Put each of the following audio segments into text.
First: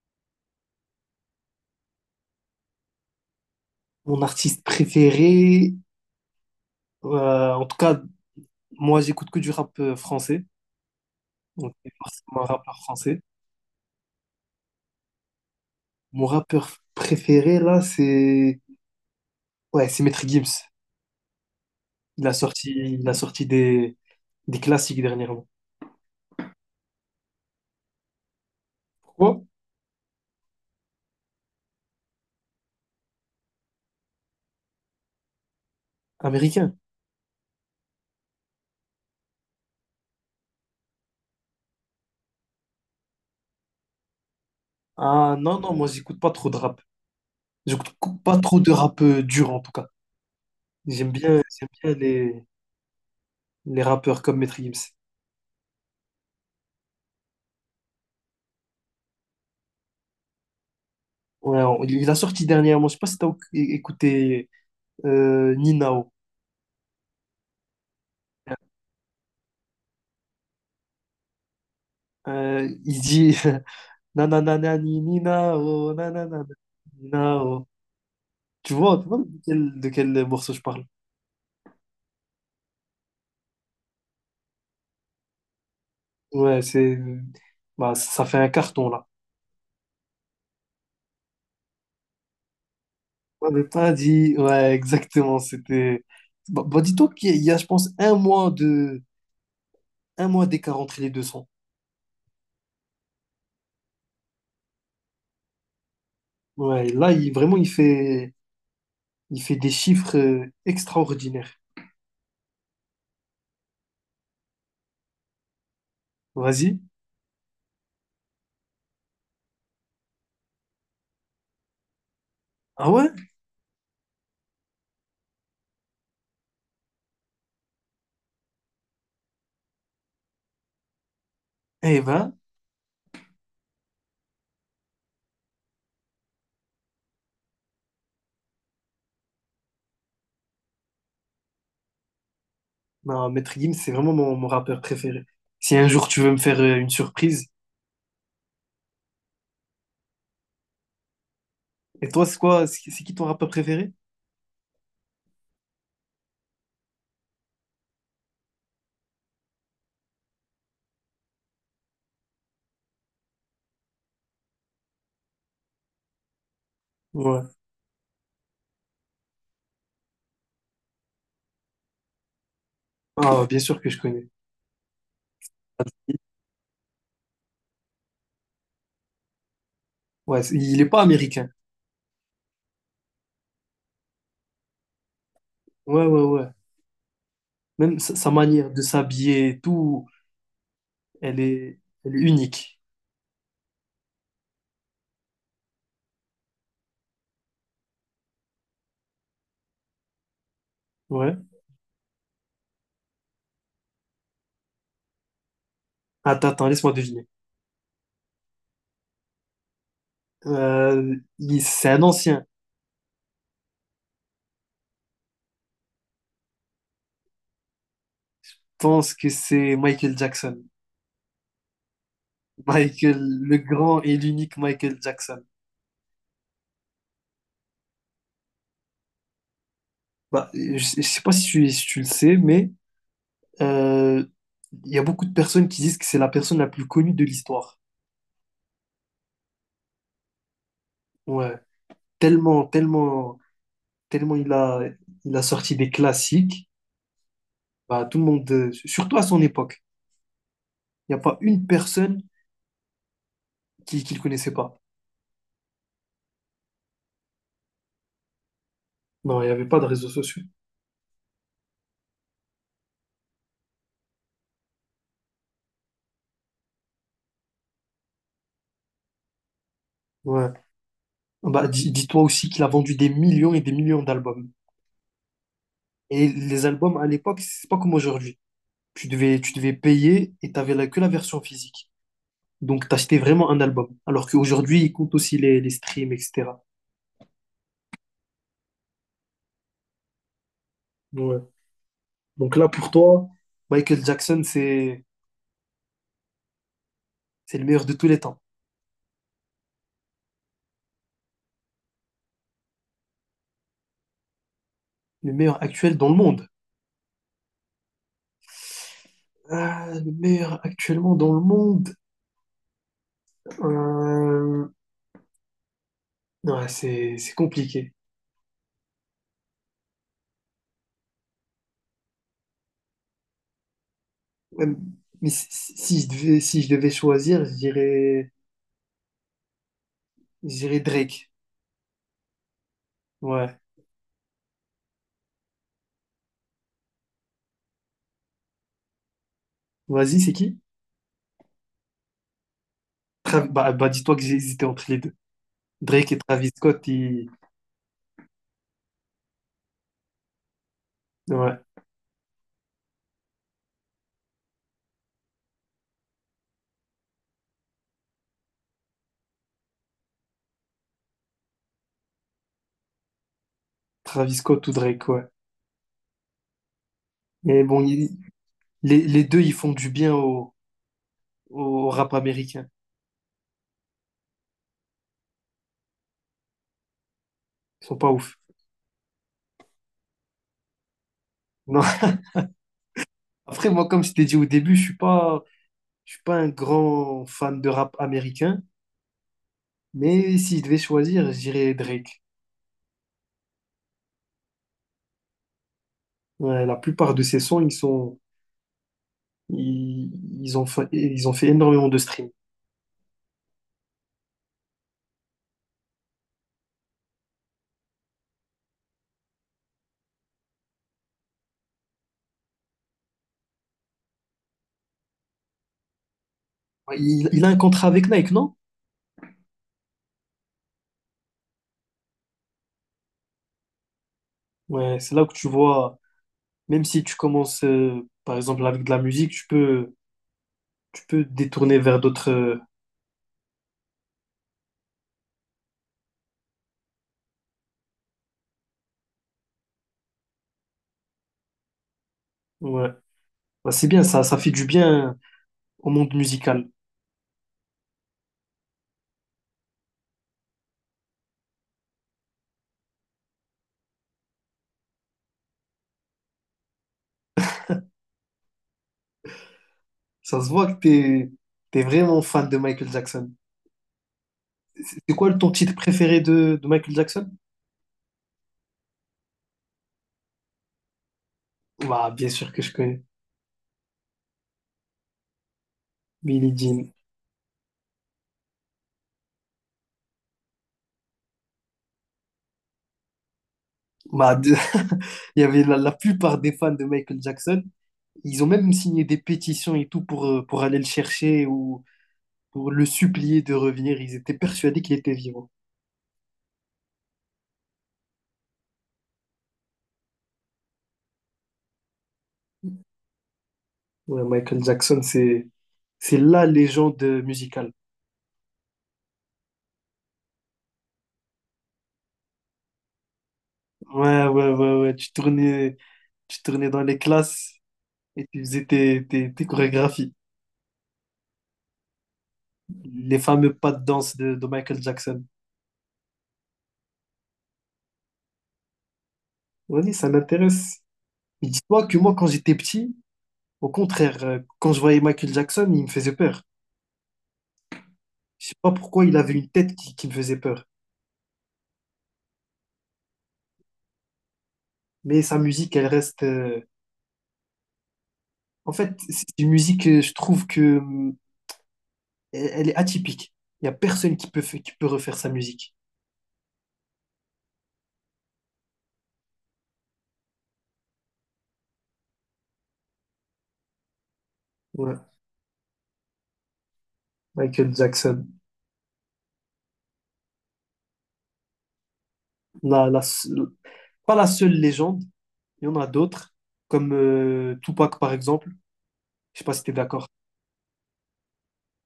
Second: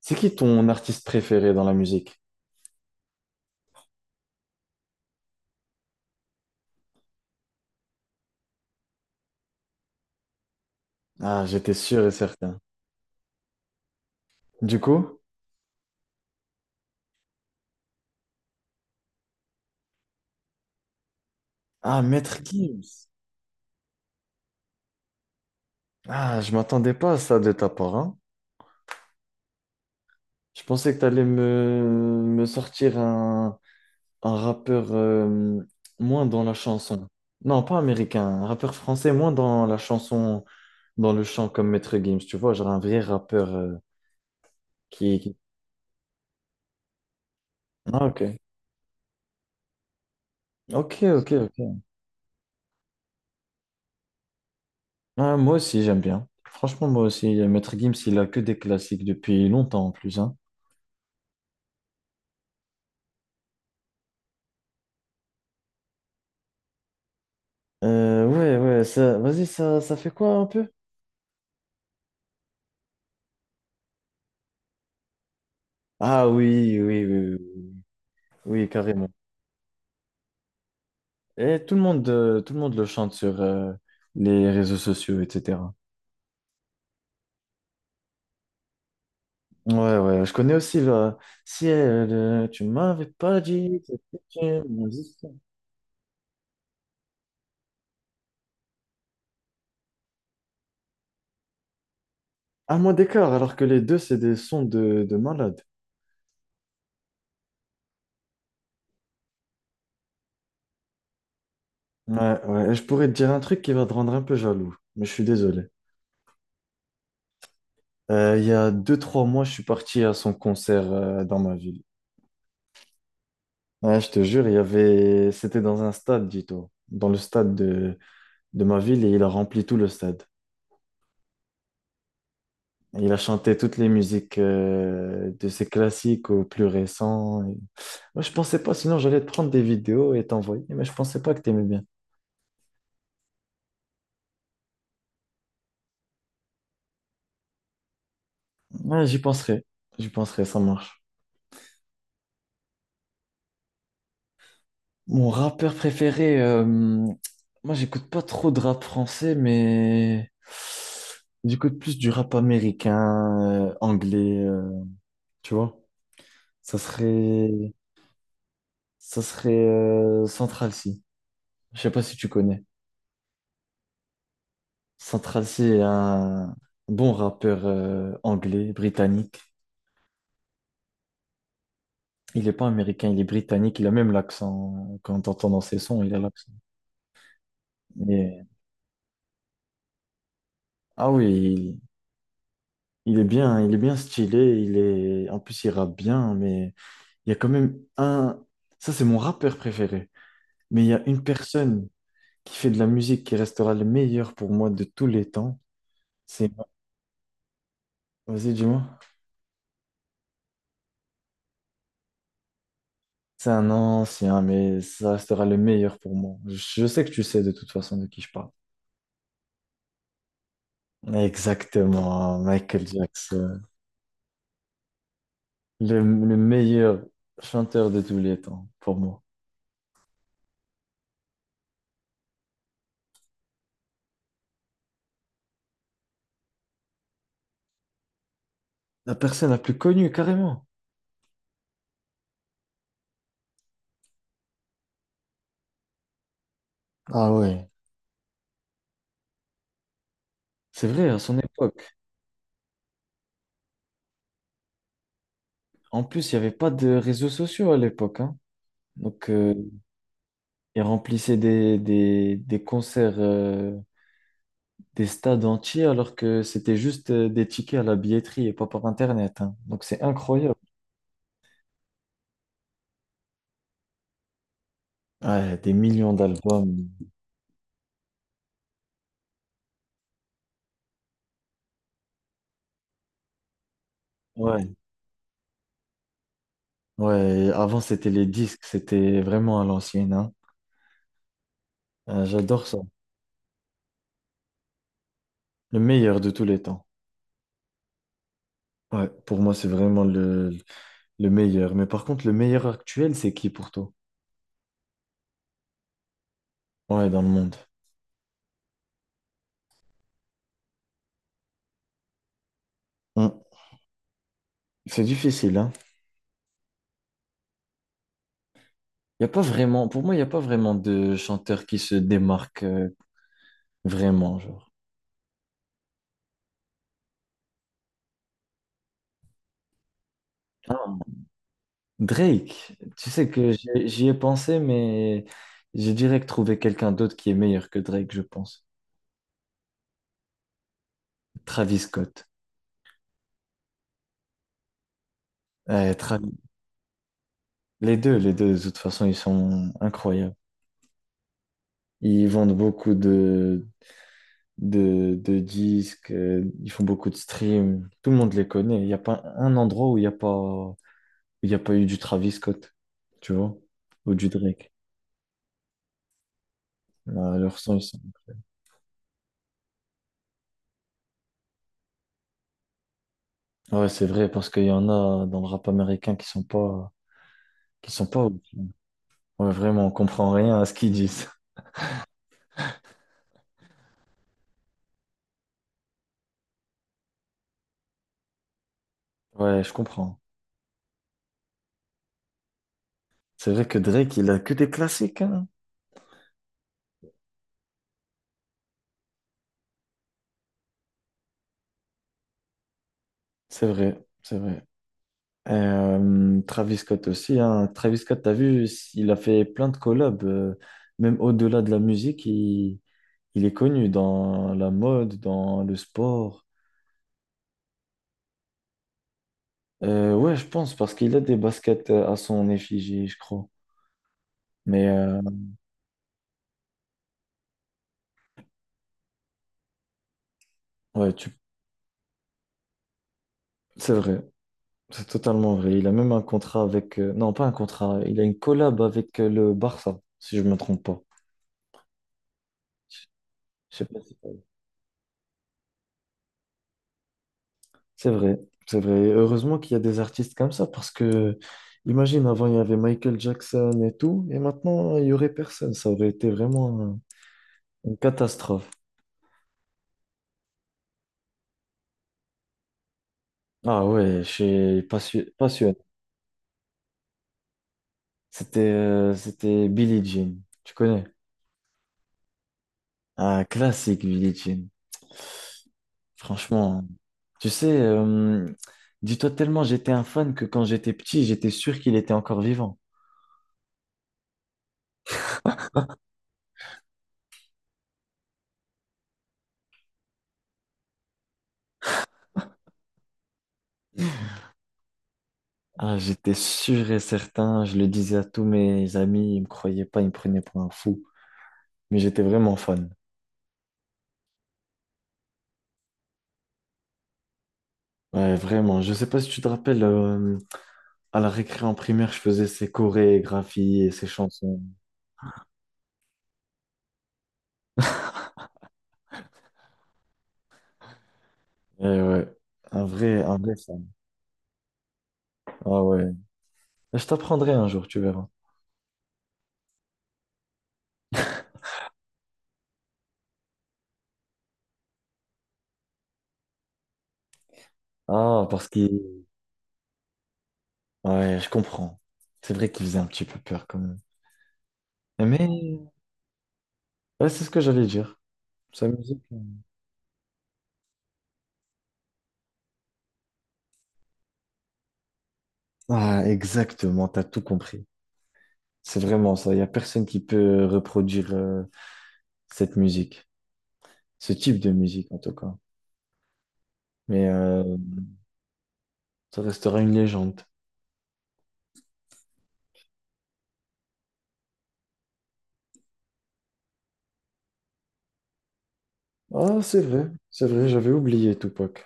C'est qui ton artiste préféré dans la musique? Mon artiste préféré, en tout cas, moi j'écoute que du rap français, Ah, donc j'étais c'est sûr et forcément un certain. rappeur français. Du coup? Mon rappeur préféré là, c'est ouais, c'est Maître Gims. Ah, Maître Gims. Il a sorti des classiques dernièrement. Ah, je m'attendais pas à ça de ta part, hein. Pourquoi? Je pensais que t'allais me sortir un rappeur moins dans la Américain. chanson. Non, pas américain, un rappeur français moins dans la chanson, dans le chant comme Maître Gims, tu vois, genre un vrai rappeur qui- Ah non non, moi j'écoute pas trop de rap. Ah, ok. Pas trop de rap dur en tout cas. Ok, ok, J'aime ok. bien les rappeurs comme Maître Gims. Ah, moi aussi, j'aime bien. Franchement, moi aussi, Maître Gims, il a que des classiques depuis longtemps en plus, hein. Ouais, il a sorti dernièrement, je sais pas si t'as écouté Ninao. Ouais, ouais, ça, vas-y, ça fait quoi un peu? Il dit na na na na ni ni na oh, na na Ah na na oui, oui, ni oui, na oui, oh. oui, oui, Tu carrément. vois de quel morceau je parle? Et tout le monde le chante sur les réseaux sociaux, etc. Ouais, c'est bah, ça fait un carton là. Ouais, ouais, je connais aussi le Ciel, tu m'avais pas On n'avait dit pas que dit, t'étais ouais, mon destin. exactement, c'était bah, bah, dis-toi qu'il y a, je pense, un mois d'écart entre les deux sons. Un mois d'écart, alors que les deux, c'est des sons de malade. Ouais, là, il vraiment il fait des chiffres extraordinaires. Ouais, ouais, et je pourrais te dire un truc qui va te rendre un peu jaloux, mais je suis désolé. Vas-y. Il y a deux, trois mois, je suis parti à son concert dans ma ville. Ah ouais? Ouais, je te jure, il y avait... c'était dans un stade, dis-toi, dans le stade de ma ville, et il a rempli tout le stade. Eh ben, Et Il a chanté toutes les musiques de ses classiques aux plus récents. Et- Moi, je pensais pas, sinon j'allais te prendre des vidéos et t'envoyer, mais je pensais pas que t'aimais bien. non, Maître Gims, c'est vraiment mon rappeur préféré. Si un jour tu veux me faire une surprise, Ouais, j'y penserai, ça marche. et toi, c'est quoi? C'est qui ton rappeur préféré? Mon rappeur préféré, moi, j'écoute pas trop de rap français, mais j'écoute plus du rap américain, anglais, tu vois. Ça Ouais. serait ça serait Central C. Je sais pas si tu connais. Ah, bien sûr que je connais. Central C est un bon rappeur anglais, britannique. Ouais, il est pas américain. Il n'est pas américain, il est britannique. Il a même l'accent. Quand on entend dans ses sons, Ouais, il a ouais, ouais. l'accent. Même sa Mais- manière de s'habiller et tout, Ah oui, elle il, est, elle est unique. Il est bien stylé. Il est... En plus, il rappe bien, mais il y a quand même un... Ça, c'est mon rappeur préféré. Mais il y a une Ouais. personne qui fait de la musique qui restera le meilleur pour moi de tous les temps. Attends, C'est... attends, laisse-moi deviner. Vas-y, dis-moi. C'est un ancien. C'est un ancien, mais ça restera le meilleur pour moi. Je sais que tu sais de toute façon de qui je parle. Je pense que c'est Michael Jackson. Exactement, Michael Michael, le Jackson. grand et l'unique Michael Jackson. Le meilleur chanteur de tous les temps, pour moi. Bah, je sais pas si si tu le sais, mais euh, il y a beaucoup de personnes qui disent que c'est la personne la plus connue de l'histoire. La personne la plus connue, carrément. Ouais. Tellement, tellement, tellement il a sorti des classiques. Ah ouais, Bah, tout le monde, surtout à son époque, c'est vrai, il à n'y a son pas une époque. personne qui ne le connaissait pas. En plus, il n'y avait pas de réseaux sociaux à l'époque, hein. Donc, Non, il n'y avait pas de réseaux sociaux. il remplissait des concerts, des stades entiers, alors que c'était juste des tickets à la billetterie et pas par Internet, hein. Donc, c'est Ouais. incroyable. Bah, dis-toi aussi qu'il a vendu des millions et des millions d'albums. Ouais, des millions Et les d'albums. albums à l'époque, c'est pas comme aujourd'hui. Tu devais payer et tu n'avais que la version physique. Donc, tu achetais vraiment un album. Alors Ouais, qu'aujourd'hui, il compte aussi les streams, etc. ouais. Avant, c'était les disques. C'était vraiment à l'ancienne, hein. Ouais. Donc J'adore là, ça. pour toi, Michael Jackson, c'est, Le meilleur de tous les temps. c'est le meilleur de tous les temps. Ouais, pour moi, c'est vraiment le meilleur. Mais par contre, le meilleur actuel, c'est qui pour toi? Le meilleur actuel dans le monde. Ouais, dans le monde. Ah, le meilleur actuellement dans le monde. Hum. Euh, C'est difficile, hein. C'est compliqué. Y a pas vraiment, pour moi, il n'y a pas vraiment de chanteur qui se démarque vraiment, Ouais, genre. mais si je devais, si je devais choisir, je dirais Ah, Drake. Drake, tu sais que Ouais. j'y ai pensé, mais j'ai direct trouvé quelqu'un d'autre qui est meilleur que Drake, je pense. Vas-y, c'est qui? Travis Scott. Bah, bah, dis-toi que j'ai hésité entre les deux. Ouais, Drake tra- et Travis Scott. Les deux, de toute façon, ils sont incroyables. Ouais. Ils vendent beaucoup de disques, ils font beaucoup de streams. Tout le monde les connaît. Il n'y a pas un endroit où il n'y a pas, où il y a pas eu du Travis Scott, tu vois, ou du Travis Scott ou Drake. Drake, ouais. Là, leur Mais son, bon, ils sont- les deux, ils font du bien au rap américain. Ouais, c'est vrai, parce qu'il y en a dans le rap américain Ils qui sont sont pas pas ouf. ouf. Ouais, vraiment, on comprend rien à ce qu'ils disent. Non. Après, moi, comme je t'ai dit au début, je suis pas un grand fan de rap américain. Ouais, je comprends. Mais si je devais choisir, je dirais Drake. C'est vrai que Drake, il a que des classiques, hein. Ouais, la plupart de ses sons, ils sont Ils, ils ont fait énormément de streams. C'est vrai, c'est vrai. Travis Scott aussi, hein. Travis Scott, t'as vu, il a fait plein de collabs, même au-delà de la musique, il est connu dans la mode, dans le sport. Ouais, il a un contrat avec Nike, non? Ouais, je pense, parce qu'il a des baskets à son effigie, je crois. Mais Ouais, c'est là que tu vois, même si tu commences, par exemple, avec de la musique, tu ouais, peux tu... détourner vers d'autres. Euh, c'est vrai, c'est totalement vrai. Il a même un contrat avec... Non, pas un contrat, il a une collab avec le Barça, si je me trompe pas. ouais, Je bah, je sais c'est pas bien, si... ça fait du bien au monde musical. C'est vrai, c'est vrai. Heureusement qu'il y a des artistes comme ça parce que, imagine, avant il y avait Michael Jackson et tout, et maintenant il y aurait personne. Ça aurait été vraiment une catastrophe. Ça se voit que t'es vraiment fan de Michael Jackson. Ah ouais, je suis C'est c'est passion- quoi ton titre passionné. préféré de Michael Jackson? C'était c'était Billie Jean, tu connais? Bah, bien sûr que je connais. Ah classique Billie Jean. Billie Franchement, Jean. tu sais, dis-toi tellement j'étais un fan que quand j'étais petit, j'étais sûr qu'il était encore vivant. Bah, de- Il y avait la plupart des fans de Michael Jackson. Ils ont même signé des pétitions et tout pour aller le chercher ou pour le supplier de revenir. Ils étaient persuadés qu'il était vivant. Ah, j'étais sûr et certain, je le disais à tous mes amis, ils me croyaient pas, ils me prenaient pour un fou, mais j'étais vraiment fan. Ouais, c'est la légende musicale. Ouais, vraiment. Je sais pas si tu te rappelles, à la récré en primaire, je faisais ses chorégraphies et ses Ouais, ouais, chansons. ouais, ouais. Tu tournais dans les classes et tu faisais tes chorégraphies. Eh ouais, Les un fameux vrai pas de fan. danse de Michael Jackson. Ah ouais. Je t'apprendrai un jour, tu verras. Oui ça m'intéresse. Mais dis-toi que moi, quand j'étais petit, au contraire, quand je voyais Michael Jackson, il me faisait peur. Ah, Je sais parce pas qu'il... pourquoi il avait une tête qui me faisait peur. Ouais, je comprends. C'est vrai qu'il faisait un petit peu peur quand même. Mais sa musique, elle Mais reste, ouais, c'est ce que j'allais dire. en Sa fait, musique. c'est une musique, je trouve que elle est atypique. Il n'y a personne qui peut, qui peut refaire sa musique. Ah, exactement, t'as tout compris. C'est vraiment ça. Il n'y a personne qui peut reproduire cette musique, ce type de Ouais. musique en tout cas. Mais Michael Jackson. ça restera une légende. La, la seule- Pas la seule légende, il y en a d'autres, comme Tupac par exemple. Je sais pas Ah, si tu es d'accord. C'est vrai, j'avais oublié Tupac.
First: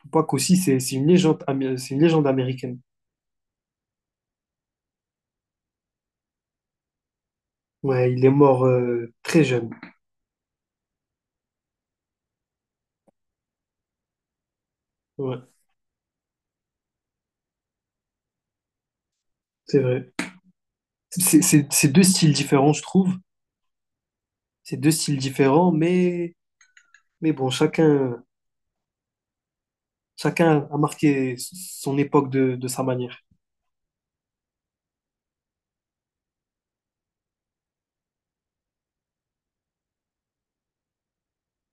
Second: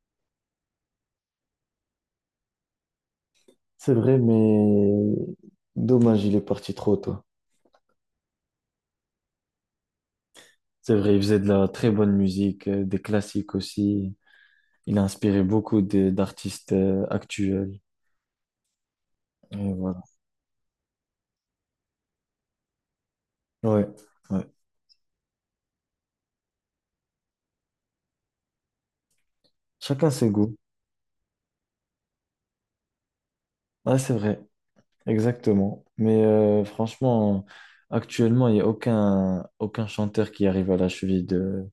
Tupac aussi, c'est une légende, c'est une légende américaine. C'est vrai, mais dommage, il est parti trop tôt. Ouais, il est mort très jeune. C'est vrai, il faisait de la très bonne musique, des classiques aussi. Il a inspiré Ouais, beaucoup de- d'artistes actuels. Et c'est voilà. vrai. C'est deux styles différents, je trouve. Ouais, ouais. C'est deux styles différents, mais bon, chacun, Chacun ses goûts. chacun a marqué son époque de sa manière. Ah, c'est vrai. Exactement. Mais franchement, actuellement, il n'y a aucun, aucun chanteur qui arrive à la cheville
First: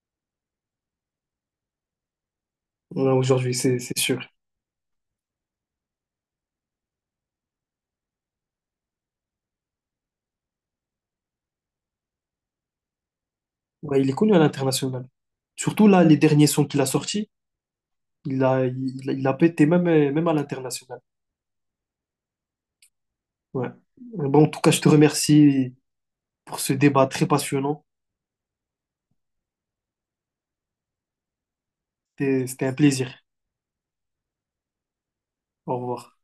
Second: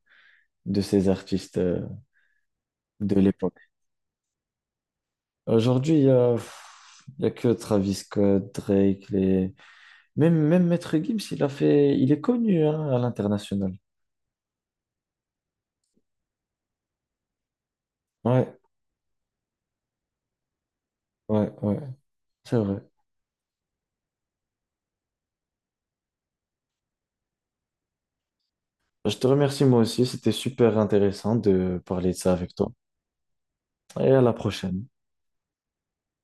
de ces artistes Ouais, de aujourd'hui, l'époque. C'est sûr. Aujourd'hui, il y a, pff, il y a que Travis Scott, Drake, les... même, même Maître Gims, il a fait... il est connu hein, à l'international. Ouais, il est connu à l'international. Surtout là, les derniers sons qu'il a sortis, Ouais, il a pété même, même à l'international. ouais, ouais, c'est vrai. Ouais. Bon, en tout cas, je te remercie pour ce débat très passionnant. Je te remercie moi aussi, c'était super intéressant de parler de ça avec C'était toi. un plaisir. Et à la prochaine. Au revoir.